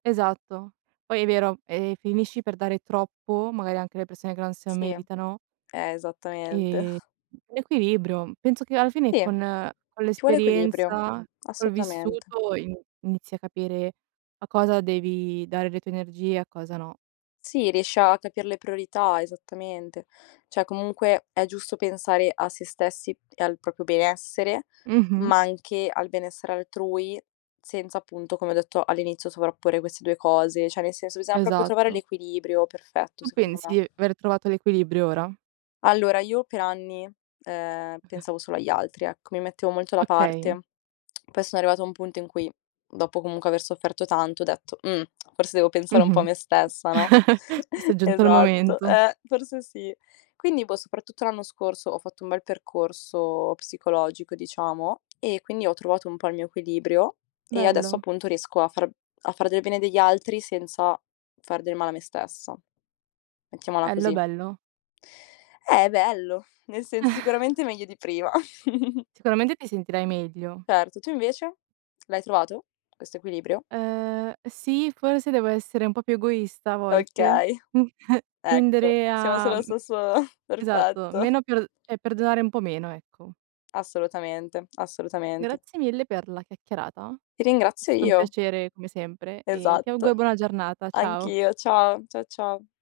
Esatto. Poi è vero e finisci per dare troppo, magari anche alle persone che non se lo Sì, eh. meritano Esattamente. ehm, l'equilibrio. Penso che alla fine Sì, con con ci vuole equilibrio, l'esperienza, col assolutamente. vissuto ini inizi a capire a cosa devi dare le tue energie, a cosa no. Sì, riesci a capir le priorità, esattamente. Cioè, comunque è giusto pensare a se stessi e al proprio benessere, Mh-mh. ma anche al benessere altrui senza, appunto, come ho detto all'inizio, sovrapporre queste 2 cose. Cioè, nel senso, bisogna proprio trovare Esatto. l'equilibrio perfetto Tu secondo pensi di me. aver trovato l'equilibrio ora? Allora, io per anni, ehm, [unintelligible] pensavo solo agli altri, ecco. Mi mettevo molto da Okay. parte. Poi sono arrivata a un punto in cui, dopo comunque aver sofferto tanto, ho detto: "Mh, forse devo pensare un po' a Mh-mh. me stessa, no?" Forse è giunto il Esatto, momento. eh, forse sì. Quindi poi, soprattutto l'anno scorso, ho fatto un bel percorso psicologico diciamo e quindi ho trovato un po' il mio equilibrio, e adesso Bello. appunto riesco a far a fare del bene degli altri senza far del male a me stessa. Mettiamola Ello, così. bello. Eh, è bello, nel senso sicuramente meglio di prima. Sicuramente ti sentirai meglio. Certo, tu invece, l'hai trovato questo equilibrio? Uhm sì, forse devo essere un po' più egoista a volte, Okay, mh, ecco, tendere siamo a, sullo mhmm stesso esatto, perfetto. meno per cioè perdonare un po' meno, ecco. Assolutamente, assolutamente. Grazie mille per la chiacchierata. Ti È ringrazio stato un io. piacere come sempre e ti auguro Esatto. una buona giornata, ciao. Anch'io. Ciao, cia ciao.